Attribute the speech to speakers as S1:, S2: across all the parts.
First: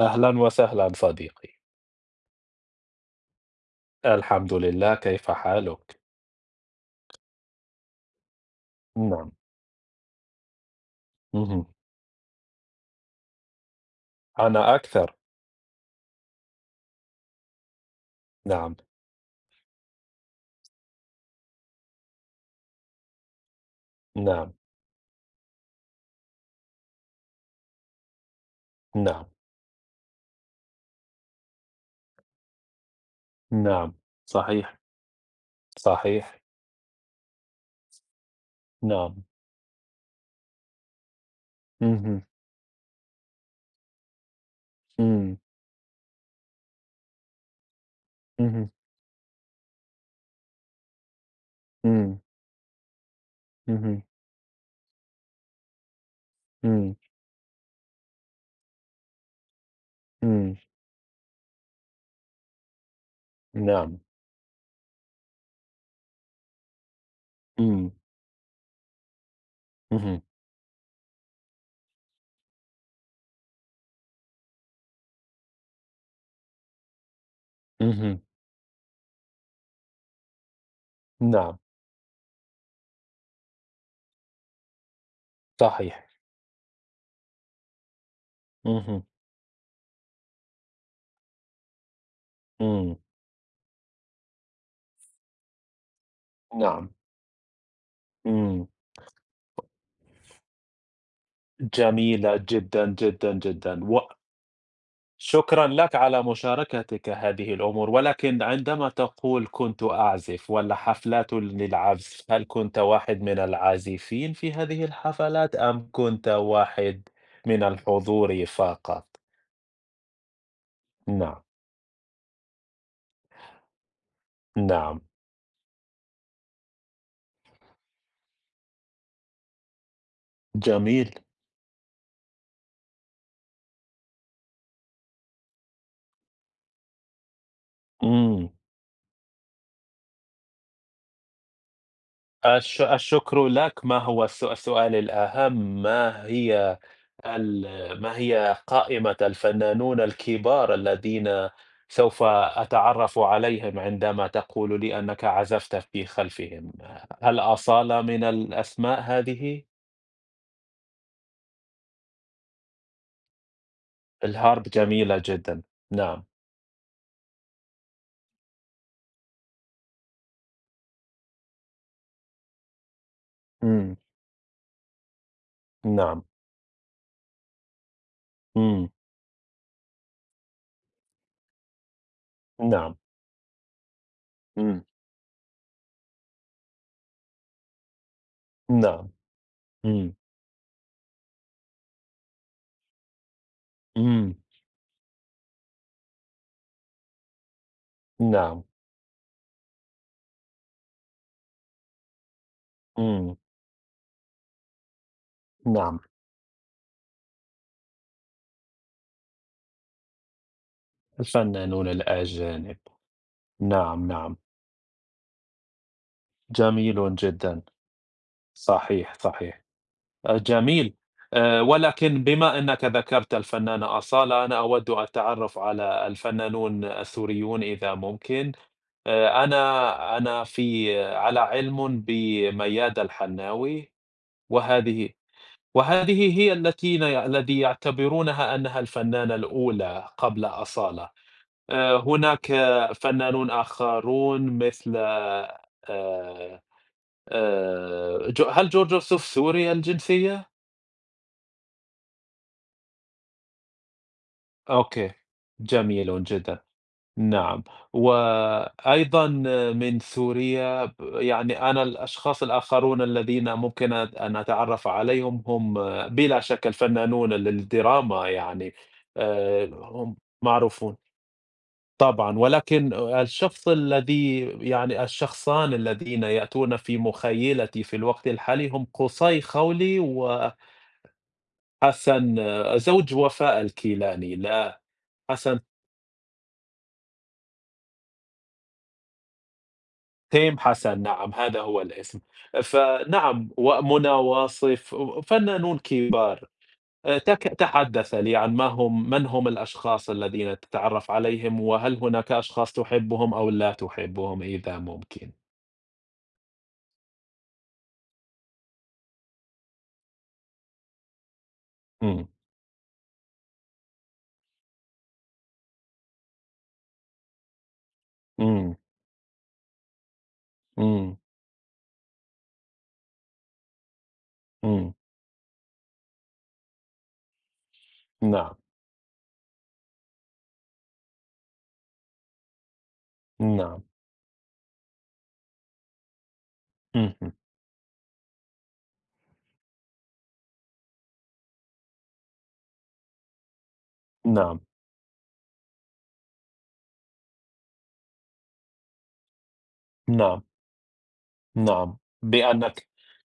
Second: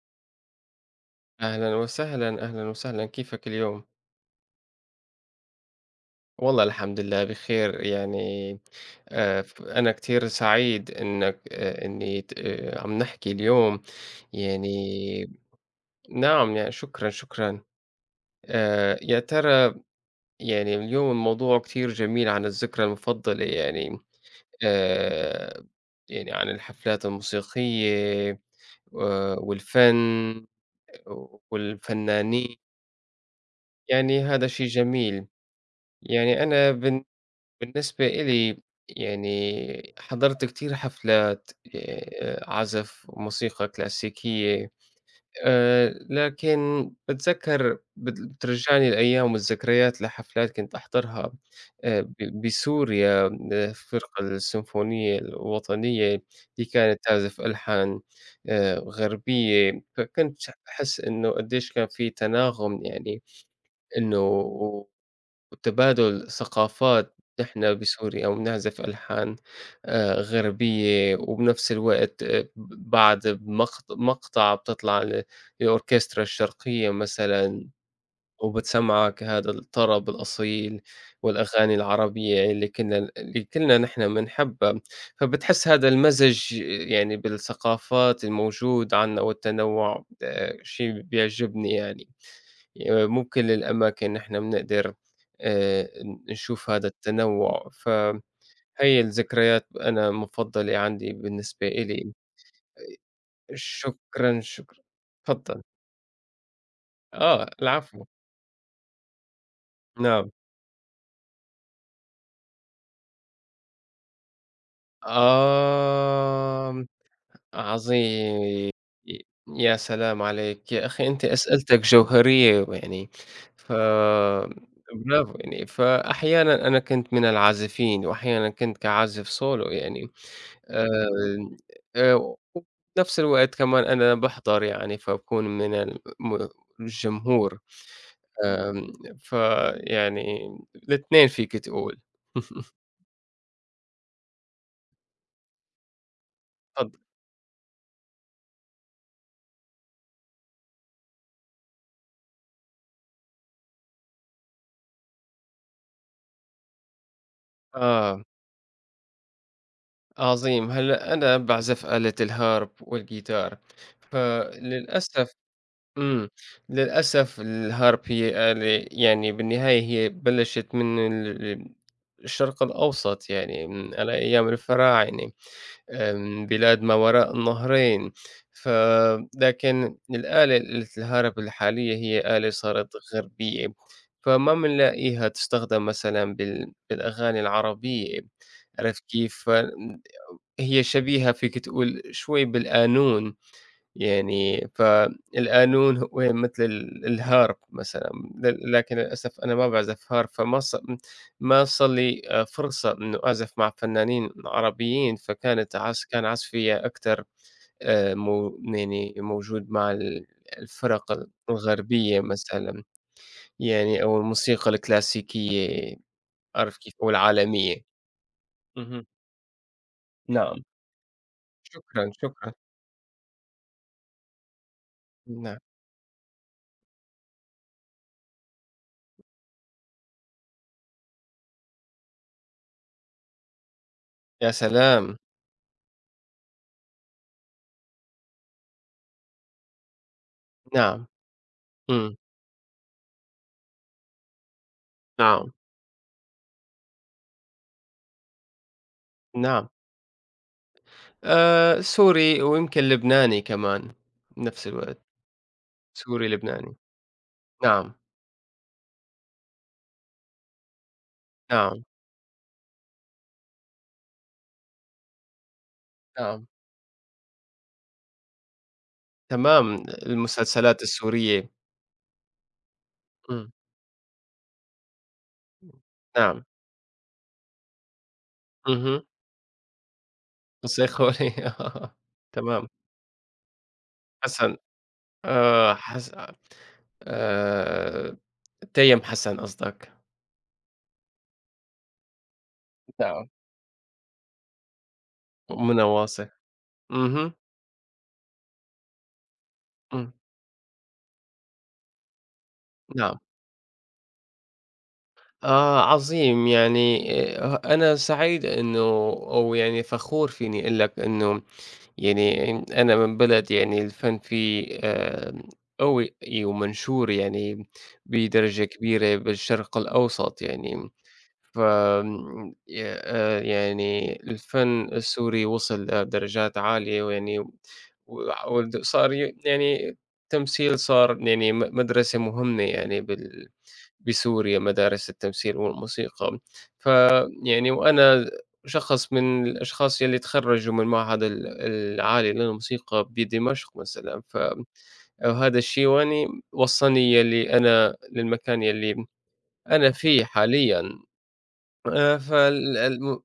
S1: أهلا وسهلا صديقي.
S2: أهلًا وسهلًا، أهلًا وسهلًا، كيفك اليوم؟
S1: الحمد لله، كيف حالك؟
S2: والله الحمد لله بخير يعني.
S1: نعم.
S2: ف أنا كتير سعيد إنك
S1: مهم.
S2: إني ت عم نحكي اليوم
S1: أنا أكثر.
S2: يعني. نعم، يعني شكرًا، شكرًا.
S1: نعم.
S2: يا ترى يعني اليوم الموضوع كتير جميل عن الذكرى المفضلة يعني.
S1: نعم.
S2: آآ، يعني عن الحفلات الموسيقية و
S1: نعم.
S2: والفن والفنانين،
S1: نعم.
S2: يعني هذا شيء
S1: صحيح.
S2: جميل.
S1: صحيح.
S2: يعني أنا بن بالنسبة إلي
S1: نعم.
S2: يعني حضرت كتير حفلات
S1: مهم.
S2: عزف وموسيقى كلاسيكية.
S1: مم.
S2: لكن باتذكّر بت
S1: مهم.
S2: بترجّعني الأيام والذكريات لحفلات كنت أحضرها
S1: مم.
S2: ب بسوريا. آه،
S1: مهم.
S2: الفرقة السيمفونية الوطنية اللي
S1: مم.
S2: كانت تعزف ألحان غربية، فكنت
S1: مم.
S2: أحس إنه قديش كان في تناغم يعني،
S1: نعم.
S2: إنه وتبادل ثقافات. نحن
S1: مم.
S2: بسوريا وبنعزف ألحان
S1: مهم.
S2: غربية، وبنفس الوقت ب بعد مقطع بتطلع الأوركسترا الشرقية مثلًا،
S1: مهم.
S2: وبتسمّعك هذا الطرب الأصيل
S1: نعم.
S2: والأغاني العربية اللي كلنا نحن بنحبها، فبتحس هذا
S1: صحيح.
S2: المزج يعني بالثقافات الموجود
S1: مهم.
S2: عندنا والتنوع شي بيعجبني يعني.
S1: مم.
S2: ممكن للأماكن إحنا بنقدر آآ نشوف هذا
S1: نعم.
S2: التنوُّع، فهي
S1: مم.
S2: الذكريات أنا مفضّلة عندي بالنسبة إلي.
S1: جميلة جدا جدا جدا.
S2: شكرًا، شكرًا. تفضّل.
S1: شكرا لك على مشاركتك
S2: آه،
S1: هذه الأمور،
S2: العفو،
S1: ولكن عندما تقول كنت
S2: نعم.
S1: أعزف ولا حفلات للعزف، هل كنت واحد من العازفين في هذه الحفلات أم كنت
S2: آمم،
S1: واحد من الحضور
S2: عظيم.
S1: فقط؟
S2: ي يا سلام عليك، يا أخي أنت
S1: نعم.
S2: أسئلتك جوهرية يعني، ف
S1: نعم.
S2: برافو يعني. فأحيانًا أنا كنت من العازفين وأحيانًا كنت كعازف solo يعني.
S1: جميل.
S2: آمم، وفي نفس الوقت كمان أنا باحضر يعني، فباكون من الجمهور.
S1: إمم.
S2: آمم، فيعني الاتنين فيك تقول.
S1: الشكر لك. ما هو السؤال الأهم، ما هي
S2: اتفضل.
S1: ال ما هي قائمة الفنانون الكبار الذين سوف أتعرّف عليهم عندما تقول لي أنك عزفت في خلفهم؟ هل أصالة
S2: آه،
S1: من الأسماء هذه؟
S2: عظيم. هلأ أنا باعزف آلة الharp والجيتار،
S1: الHarp جميلة
S2: فللأسف.
S1: جدًا. نعم.
S2: إمم، للأسف الharp هي آلة يعني بالنهاية هي بلشت من ال الشرق الأوسط يعني، من
S1: إمم.
S2: على أيام الفراعنة.
S1: نعم.
S2: بلاد ما وراء النهرين، ف
S1: إمم.
S2: لكن الآلة آلة الهرب الحالية هي آلة صارت
S1: نعم.
S2: غربية، فما
S1: إمم.
S2: بنلاقيها تستخدم مثلًا بالأغاني العربية، عرفت
S1: نعم.
S2: كيف؟
S1: إمم.
S2: هي شبيهة فيك تقول شوي بالقانون.
S1: إمم.
S2: يعني فالقانون هو مثل الهارب مثلًا،
S1: نعم.
S2: لكن للأسف أنا ما باعزف هارب، فما ص ما صار لي فرصة إنه
S1: إمم.
S2: أعزف مع فنانين عربيين، فكانت
S1: نعم.
S2: عز كان عزفي أكتر مو يعني موجود مع الفرق
S1: الفنانون
S2: الغربية
S1: الأجانب.
S2: مثلًا، يعني
S1: نعم،
S2: أو
S1: نعم.
S2: الموسيقى الكلاسيكية، عرفت كيف؟ أو
S1: جميل جدًا.
S2: العالمية. اهم،
S1: صحيح، صحيح.
S2: نعم،
S1: جميل.
S2: شكرًا،
S1: ولكن
S2: شكرًا،
S1: بما أنك ذكرت الفنانة أصالة، أنا أود التعرف
S2: نعم،
S1: على الفنانون السوريون إذا ممكن. أنا في على علمٍ بمياد الحناوي.
S2: يا
S1: وهذه
S2: سلام!
S1: وهذه هي التي الذي يعتبرونها أنها الفنانة الأولى قبل
S2: نعم،
S1: أصالة.
S2: إمم،
S1: هناك فنانون آخرون مثل
S2: نعم،
S1: آآ هل جورج وسوف
S2: نعم.
S1: سوري الجنسية؟
S2: سوري ويمكن لبناني كمان، بنفس الوقت،
S1: أوكي، جميل
S2: سوري،
S1: جدًا.
S2: لبناني.
S1: نعم.
S2: نعم،
S1: وأيضًا من سوريا يعني أنا
S2: نعم،
S1: الأشخاص الآخرون الذين ممكن أن أتعرّف عليهم هم آه، بلا
S2: نعم،
S1: شك الفنانون للدراما يعني.
S2: تمام،
S1: هم
S2: المسلسلات
S1: معروفون.
S2: السورية.
S1: طبعًا، ولكن
S2: إمم،
S1: الشخص الذي يعني الشخصان الذين
S2: نعم،
S1: يأتون في مخيلتي في الوقت الحالي هم
S2: اهم،
S1: قصي خولي، و
S2: الصيخوري آه،
S1: حسن
S2: تمام،
S1: زوج وفاء الكيلاني،
S2: حسن،
S1: لا، حسن
S2: آه، حس آآ تيم حسن قصدك،
S1: تيم حسن، نعم هذا هو الاسم.
S2: نعم،
S1: فنعم، ومنى واصف فنانون
S2: ومنى واصي.
S1: كبار.
S2: اهم،
S1: تحدث لي عن ما هم، من هم الأشخاص
S2: إمم،
S1: الذين تتعرف عليهم، وهل هناك أشخاص
S2: نعم.
S1: تحبهم أو لا تحبهم إذا ممكن؟
S2: آه، عظيم، يعني أنا سعيد إنه أو يعني فخور فيني أقول لك إنه
S1: إمم،
S2: يعني أنا من بلد يعني الفن فيه قوي ومنشور يعني بدرجة
S1: إمم،
S2: كبيرة بالشرق الأوسط يعني،
S1: إمم،
S2: فآمم ي يعني الفن
S1: إمم.
S2: السوري وصل لدرجات عالية ويعني وع
S1: نعم،
S2: ود صار ي يعني التمثيل صار يعني مدرسة مهمة يعني
S1: نعم.
S2: بسوريا مدارس التمثيل والموسيقى،
S1: اهم.
S2: فيعني وأنا شخص من الأشخاص يلّي تخرّجوا من المعهد العالي للموسيقى بدمشق مثلًا،
S1: نعم،
S2: وهذا الشيء ويعني وصّلني يلّي أنا للمكان يلّي أنا فيه
S1: نعم،
S2: حاليًا.
S1: نعم.
S2: فال
S1: بأنك
S2: الم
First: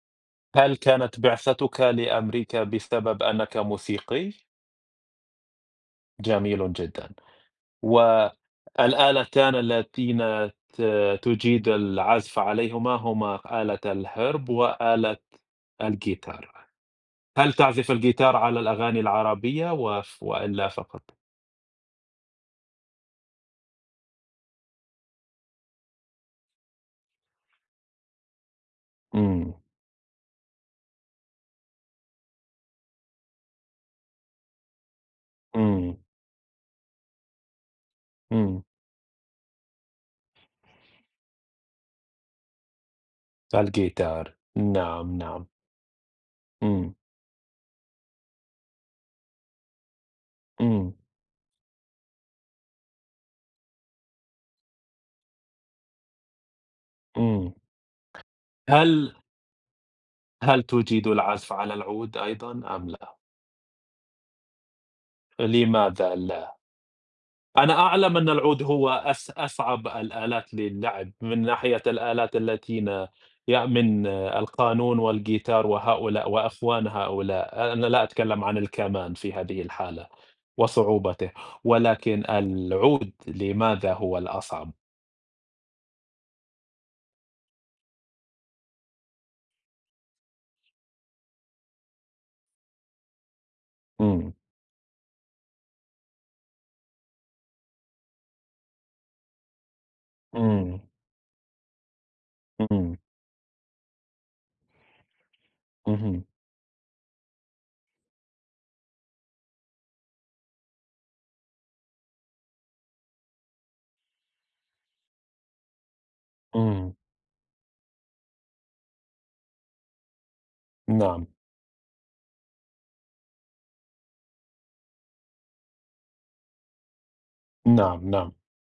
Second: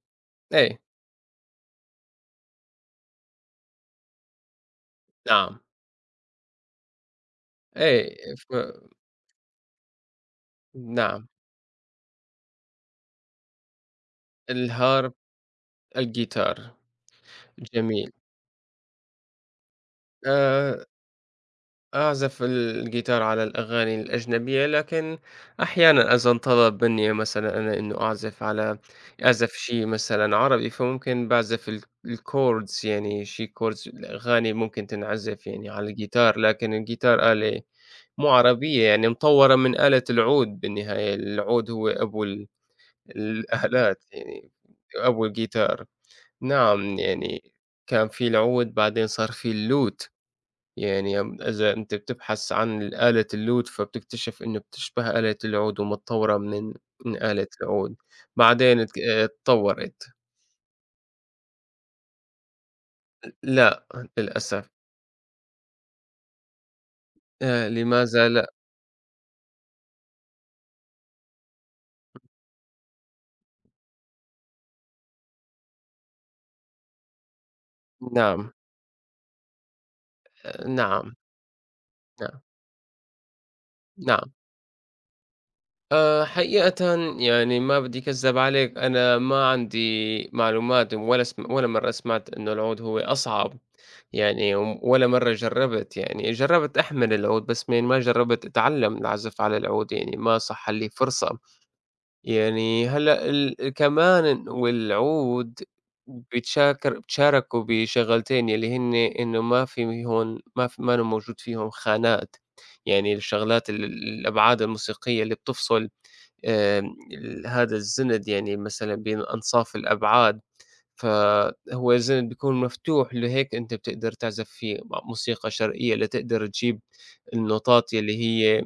S1: هل
S2: إيه،
S1: كانت بعثتك لأمريكا بسبب أنك موسيقي؟
S2: نعم،
S1: جميل جدًا.
S2: إيه،
S1: والآلتان اللتين ت
S2: نعم،
S1: تجيد العزف عليهما هما آلة الHarp
S2: الهارب،
S1: وآلة الجيتار.
S2: الجيتار،
S1: هل تعزف
S2: جميل.
S1: الجيتار على الأغاني العربية وإلا
S2: آآ،
S1: فقط؟
S2: أعزف الجيتار على الأغاني الأجنبية، لكن أحيانًا إذا انطلب مني مثلًا أنا إنه أعزف على أعزف
S1: إمم،
S2: شي مثلًا عربي، فممكن باعزف الchords يعني شي chords الأغاني ممكن تنعزف يعني على
S1: إمم،
S2: الجيتار، لكن الجيتار آلة مو
S1: إمم.
S2: عربية يعني مطوّرة من آلة العود بالنهاية، العود هو أبو الآلات
S1: الجيتار.
S2: يعني
S1: نعم،
S2: أول
S1: نعم.
S2: جيتار. نعم،
S1: إمم،
S2: يعني كان في العود بعدين صار في الlute
S1: إمم،
S2: يعني إذا أنت بتبحث عن الآلة الlute فبتكتشف إنه بتشبه آلة العود ومتطورة من آلة
S1: إمم.
S2: العود. بعدين ت
S1: هل
S2: اتطورت.
S1: هل تجيد العزف على العود أيضًا أم لا؟
S2: لأ، للأسف.
S1: لماذا لا؟ أنا أعلم
S2: لماذا
S1: أن
S2: لأ؟
S1: العود هو أصعب الآلات للعب، من ناحية الآلات التين يأمن القانون والجيتار وهؤلاء وأخوان هؤلاء. أنا لا أتكلم
S2: نعم،
S1: عن الكمان في هذه الحالة
S2: آه، نعم،
S1: وصعوبته، ولكن
S2: نعم،
S1: العود لماذا هو
S2: نعم.
S1: الأصعب؟
S2: حقيقةً يعني ما بدّي أكذّب عليك، أنا ما عندي معلومات ولا مرّة سمعت إنه العود هو أصعب،
S1: إمم،
S2: يعني ولا مرّة جرّبت يعني، جرّبت أحمل العود بس مين ما جرّبت أتعلّم العزف على العود يعني ما صح
S1: إمم،
S2: لي فرصة، يعني
S1: إمم،
S2: هلأ كمان والعود
S1: اهم،
S2: بيتشاركوا بشغلتين يلّي هن إنه ما في هون ما في ما أنا موجود فيهم خانات، يعني الشغلات الأبعاد الموسيقية اللي بتفصل.
S1: إمم،
S2: آمم، ال هذا الزِّند يعني مثلًا بين أنصاف الأبعاد،
S1: نعم،
S2: فهو الزِّند بيكون مفتوح، لهيك أنت بتقدر تعزف فيه موسيقى شرقية لتقدر تجيب النوتات
S1: نعم،
S2: يلّي
S1: نعم،
S2: هي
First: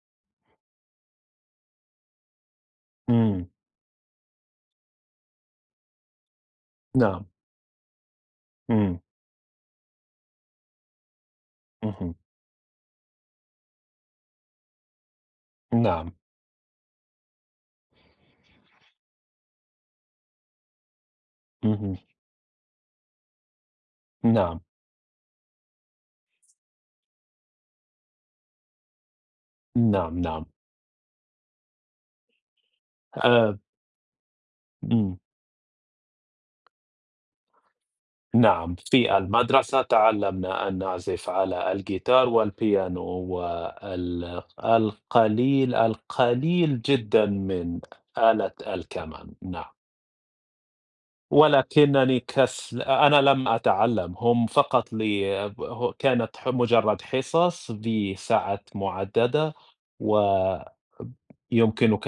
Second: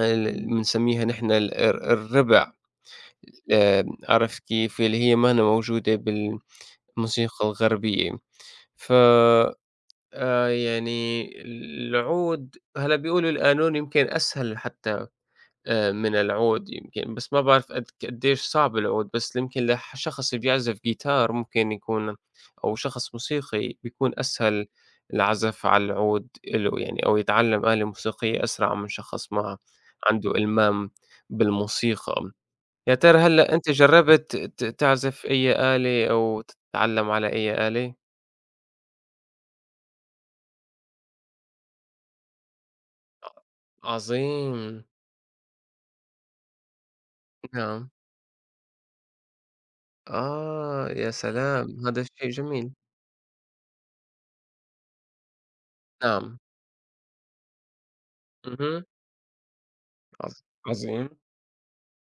S2: بنسمّيها نحن ال الر الرِّبع.
S1: إمم،
S2: عرفت كيف؟ يلّي هي مانا موجودة
S1: نعم،
S2: بالموسيقى الغربية. ف
S1: إمم،
S2: يعني
S1: اهم،
S2: العود هلّأ بيقولوا القانون يمكن أسهل حتى
S1: نعم،
S2: من العود يمكن، بس ما باعرف قديش صعب العود، بس يمكن لشخص اللي بيعزف جيتار ممكن
S1: اهم،
S2: يكون أو شخص موسيقي بيكون
S1: نعم،
S2: أسهل العزف على العود إله يعني، أو يتعلم آلة موسيقية أسرع من شخص ما
S1: نعم،
S2: عنده
S1: نعم.
S2: إلمام بالموسيقى. يا ترى
S1: آآ
S2: هلأ أنت جرّبت
S1: إمم.
S2: تعزف أي آلة أو تتعلم على أي آلة؟
S1: نعم، في المدرسة تعلمنا أن نعزف على الجيتار والبيانو وال
S2: عظيم،
S1: القليل القليل جدًا من
S2: نعم.
S1: آلة الكمان. نعم،
S2: آه، يا سلام! هذا
S1: ولكنني
S2: شيء جميل.
S1: أنا لم أتعلم هم فقط لي ه كانت
S2: نعم.
S1: مجرد حصص بساعات
S2: اهم.
S1: معددة.
S2: عظ
S1: ويمكنك
S2: عظيم.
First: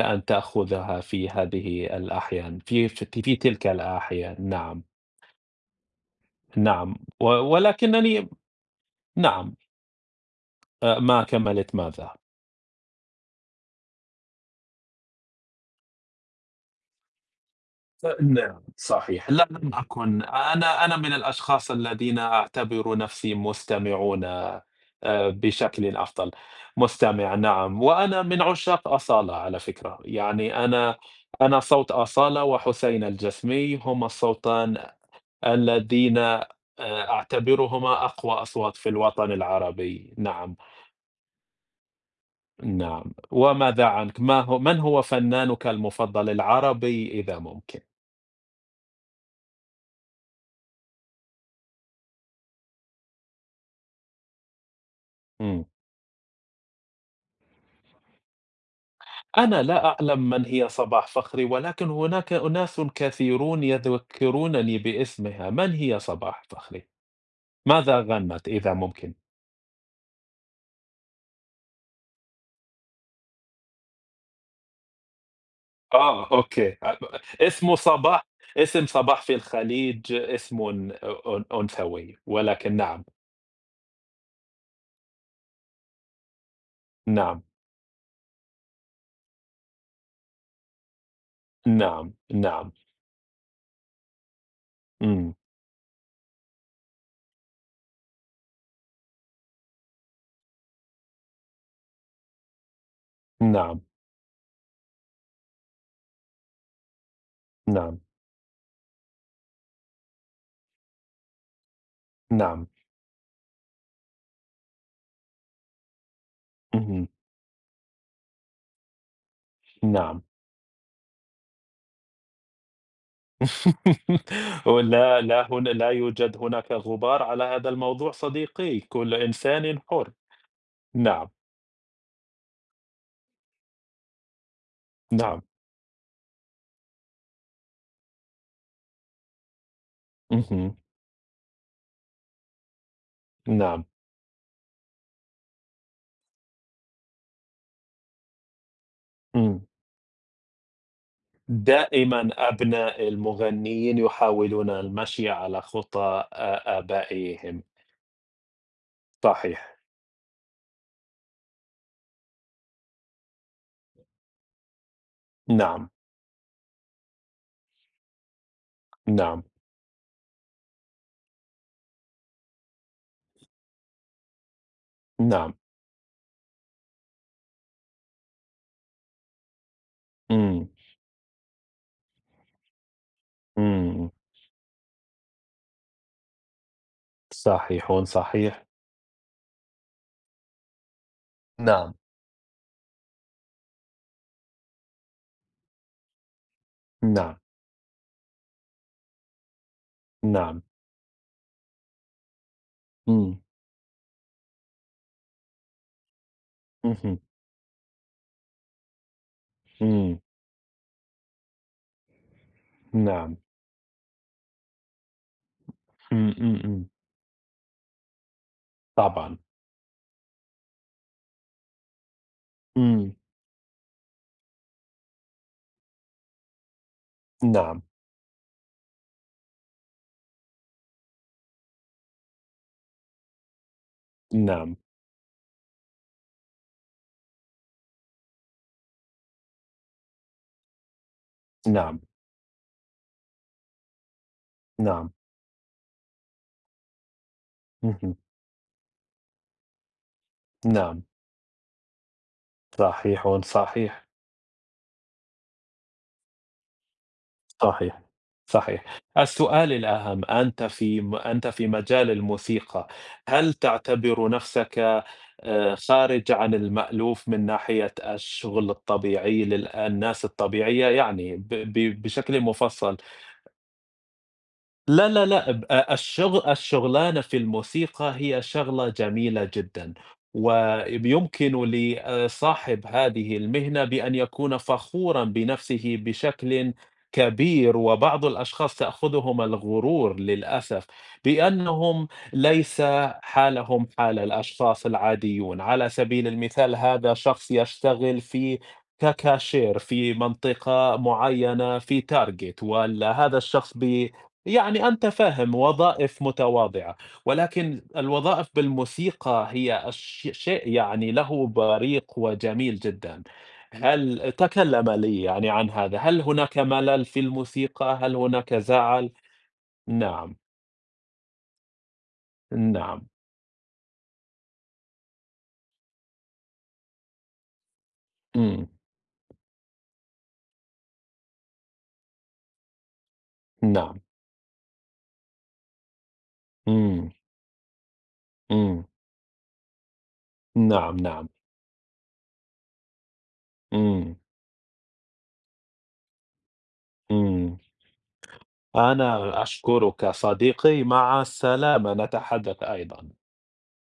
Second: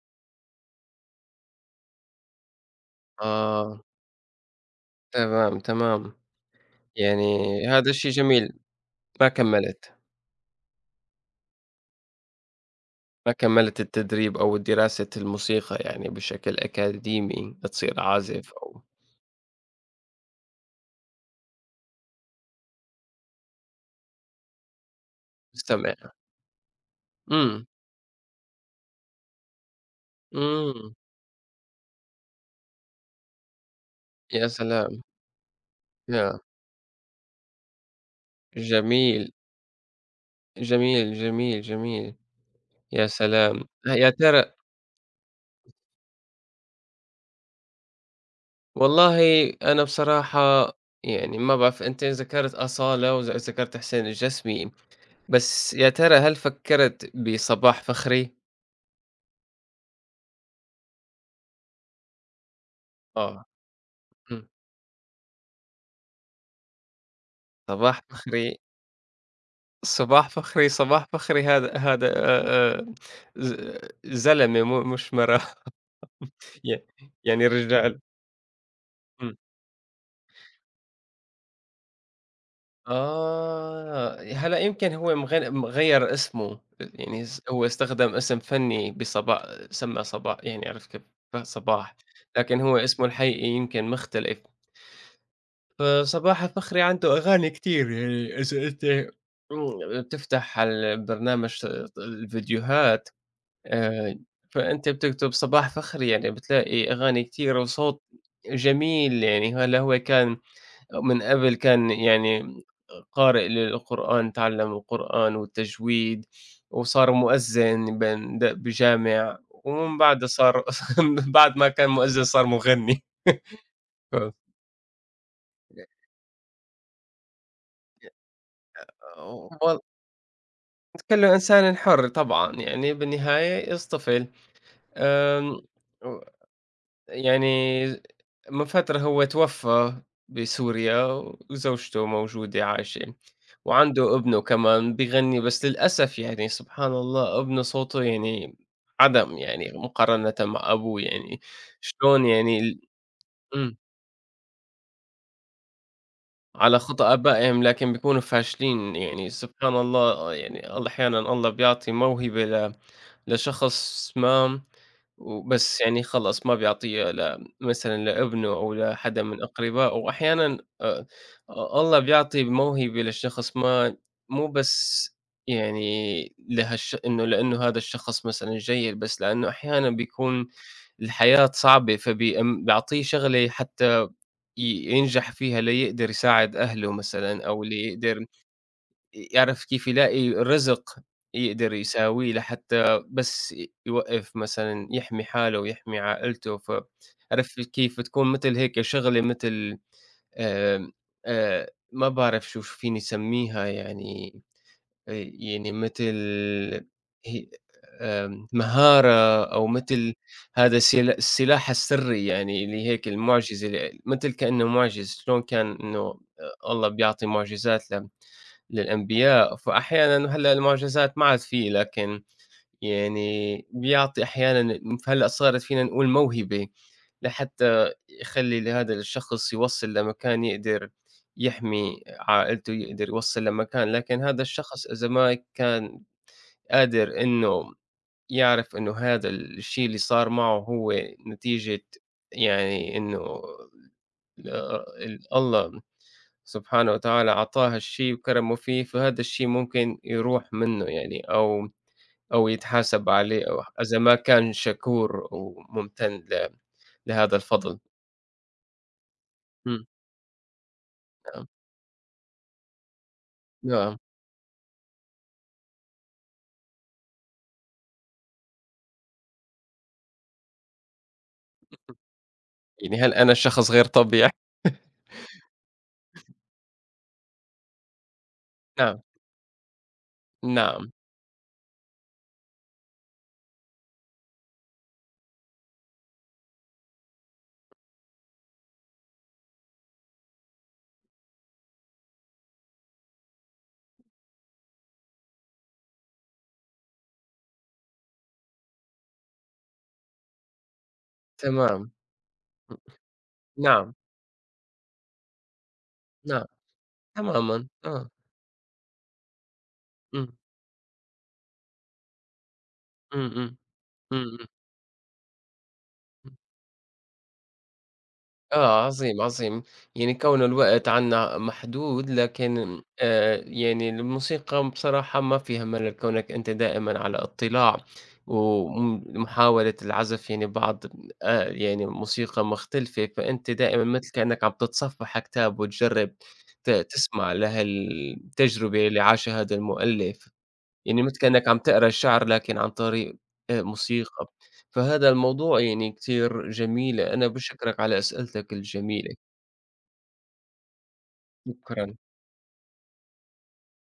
S1: أن تأخذها في هذه الأحيان في في تلك
S2: آه،
S1: الأحيان. نعم.
S2: تمام، تمام.
S1: نعم.
S2: يعني هذا الشيء
S1: ولكنني
S2: جميل، ما
S1: نعم.
S2: كمّلت،
S1: ما كملت ماذا؟
S2: ما كمّلت التدريب أو دراسة الموسيقى يعني بشكل أكاديمي تصير عازف
S1: نعم
S2: أو
S1: صحيح. لا، لم أكن، أنا من الأشخاص الذين أعتبر نفسي مستمعون بشكل
S2: مستمع.
S1: أفضل. مستمع
S2: إمم،
S1: نعم، وأنا من عشاق أصالة على فكرة. يعني
S2: إمم،
S1: أنا صوت أصالة وحسين الجسمي هما
S2: يا
S1: الصوتان
S2: سلام!
S1: الذين
S2: يا
S1: أعتبرهما أقوى أصوات في
S2: جميل،
S1: الوطن العربي. نعم،
S2: جميل، جميل، جميل، يا
S1: نعم.
S2: سلام!
S1: وماذا
S2: يا
S1: عنك؟ ما
S2: ترى
S1: هو، من هو فنانك المفضل العربي إذا ممكن؟
S2: والله أنا بصراحة يعني ما باعرف أنت ذكرت أصالة ذكرت حسين الجسمي،
S1: إمم.
S2: بس يا ترى هل فكّرت بصباح فخري؟
S1: أنا لا أعلم من هي صباح فخري، ولكن هناك أناس
S2: آه،
S1: كثيرون
S2: إمم،
S1: يذكّرونني باسمها، من هي صباح فخري؟
S2: صباح
S1: ماذا
S2: فخري،
S1: غنّت إذا ممكن؟
S2: صباح فخري، صباح فخري هذا هذا آآ ز زلمة مش مرأة
S1: آه أوكي.
S2: ي يعني
S1: اسمه
S2: رجال.
S1: صباح. اسم صباح في
S2: إمم،
S1: الخليج اسم أنثوي، ولكن نعم،
S2: آه، هلأ يمكن هو مغيّر اسمه، يعني
S1: نعم،
S2: هو استخدم اسم فني بصباح، سمّى صباح يعني عرفت كيف؟ ف- صباح،
S1: نعم،
S2: لكن
S1: نعم،
S2: هو اسمه الحقيقي يمكن مختلف،
S1: إمم،
S2: فصباح فخري عنده أغاني كتير يعني إذا أنت، إمم، بتفتح على البرنامج الفيديوهات،
S1: نعم،
S2: آآ، فأنت بتكتب صباح فخري يعني بتلاقي أغاني كتيرة
S1: نعم،
S2: وصوت جميل يعني، هلّا هو كان من قبل كان يعني
S1: نعم،
S2: قارئ للقرآن، تعلم القرآن والتجويد
S1: اهم،
S2: وصار مؤذن بن د بجامع ومن
S1: نعم.
S2: بعده صار من بعد ما كان مؤذن صار مغني. ف
S1: ولا، لا، هنا لا يوجد هناك غبار على هذا الموضوع صديقي، كل
S2: و
S1: إنسان حُر. نعم،
S2: كلّه إنسان حُر طبعًا يعني بالنهاية يصطفل.
S1: نعم،
S2: آمم و يعني من فترة هو توفى
S1: اهم،
S2: بسوريا وزوجته موجودة عايشة
S1: نعم،
S2: وعنده ابنه كمان بيغني بس للأسف يعني سبحان الله ابنه صوته يعني عدم
S1: إمم.
S2: يعني مقارنة مع أبوه يعني. شلون
S1: دائمًا
S2: يعني ال-
S1: أبناء
S2: مم.
S1: المغنيين يحاولون المشي على خطى
S2: على خطأ آبائهم
S1: آبائهم.
S2: لكن بيكونوا فاشلين يعني سبحان
S1: صحيح،
S2: الله يعني الله بيعطي موهبة لشخص ما وبس
S1: نعم،
S2: يعني خلص ما بيعطيه مثلًا لابنه أو لحدا من
S1: نعم،
S2: أقربائه، وأحيانًا الله بيعطي موهبة لشخص ما مو بس
S1: نعم،
S2: يعني لهالش إنه لإنه هذا الشخص مثلًا جيد، بس لإنه أحيانًا بيكون
S1: إمم،
S2: الحياة صعبة بيعطيه شغلة حتى
S1: إمم،
S2: ينجح فيها ليقدر يساعد أهله مثلًا أو
S1: صحيح،
S2: ليقدر
S1: صحيح،
S2: يعرف كيف يلاقي رزق يقدر
S1: نعم،
S2: يساويه لحتى بس يوقّف مثلًا يحمي حاله ويحمي عائلته،
S1: نعم،
S2: عرفت كيف تكون مثل هيك شغلة مثل
S1: نعم،
S2: آمم، ما باعرف شو فيني
S1: إمم،
S2: سمّيها يعني. آآ، يعني مثل
S1: اهم،
S2: هي، مهارة أو مثل
S1: إمم،
S2: هذا السلاح السري يعني اللي هيك
S1: نعم،
S2: المُعجزة مثل كإنه مُعجز، شلون كان إنه
S1: إمم، إمم،
S2: آه،
S1: إمم،
S2: الله بيعطي مُعجزات
S1: طبعًا،
S2: للأنبياء، فأحيانًا هلأ المعجزات ما عاد في، لكن
S1: إمم،
S2: يعني بيعطي أحيانًا هلأ صارت فينا نقول موهبة،
S1: نعم،
S2: لحتى يخلّي لهذا الشخص يوصّل لمكان يقدر يحمي عائلته، يقدر يوصّل لمكان، لكن هذا
S1: نعم،
S2: الشخص إذا ما كان قادر إنه يعرف إنه هذا الشيء اللي صار معه هو نتيجة
S1: نعم،
S2: يعني إنه
S1: نعم،
S2: الله سبحانه وتعالى أعطاه هالشي
S1: اهم،
S2: وكرمه فيه، فهذا الشي ممكن يروح منّه
S1: نعم،
S2: يعني، أو أو يتحاسب
S1: صحيح،
S2: عليه أو إذا
S1: صحيح،
S2: ما كان شكور وممتن لهذا الفضل.
S1: صحيح. صحيح. السؤال
S2: إمم،
S1: الأهم،
S2: نعم،
S1: أنت في مجال الموسيقى. هل
S2: نعم،
S1: تعتبر نفسك خارج عن المألوف من ناحية الشغل الطبيعي الناس الطبيعية؟ يعني ب ب بشكل
S2: يعني
S1: مفصل.
S2: هل أنا شخص غير طبيعي؟
S1: لا، لا، لأ. ب أ الشغلانة في الموسيقى هي شغلة
S2: نعم،
S1: جميلة جدًا،
S2: نعم،
S1: وبيمكن لصاحب هذه المهنة بأن يكون فخورًا بنفسه بشكل كبير، وبعض الأشخاص تأخذهم الغرور للأسف، بأنهم ليس حالهم حال الأشخاص العاديون. على سبيل المثال هذا شخص يشتغل في ككاشير في منطقة معينة
S2: تمام،
S1: في target، والّا هذا الشخص
S2: نعم،
S1: يعني أنت فاهم، وظائف
S2: نعم،
S1: متواضعة.
S2: تمامًا،
S1: ولكن
S2: آه،
S1: الوظائف بالموسيقى هي الش
S2: إمم،
S1: شيء يعني له بريق وجميل جدًا.
S2: إمم، إمم،
S1: إمم.
S2: إمم،
S1: هل
S2: إمم.
S1: تكلم لي يعني عن هذا، هل هناك ملل في الموسيقى؟ هل هناك
S2: آه،
S1: زعل؟
S2: عظيم، عظيم. يعني
S1: نعم،
S2: كون الوقت عندنا محدود، لكن
S1: نعم،
S2: يعني الموسيقى بصراحة ما فيها ملل، كونك أنت دائمًا على اطلاع،
S1: إمم،
S2: ومحاولة العزف يعني بعض يعني موسيقى مختلفة، فأنت دائمًا
S1: نعم،
S2: مثل كأنك عم تتصفح كتاب وتجرب
S1: إمم،
S2: تسمع
S1: إمم،
S2: لهالتجربة اللي عاشها هذا المؤلف.
S1: نعم،
S2: يعني مثل
S1: نعم،
S2: كأنك عم تقرا الشعر لكن عن طريق
S1: إمم،
S2: موسيقى، فهذا الموضوع يعني كتير جميل، أنا
S1: إمم.
S2: باشكرك على أسئلتك الجميلة،
S1: أنا أشكرك صديقي، مع السلامة،
S2: شكرًا.
S1: نتحدث أيضًا.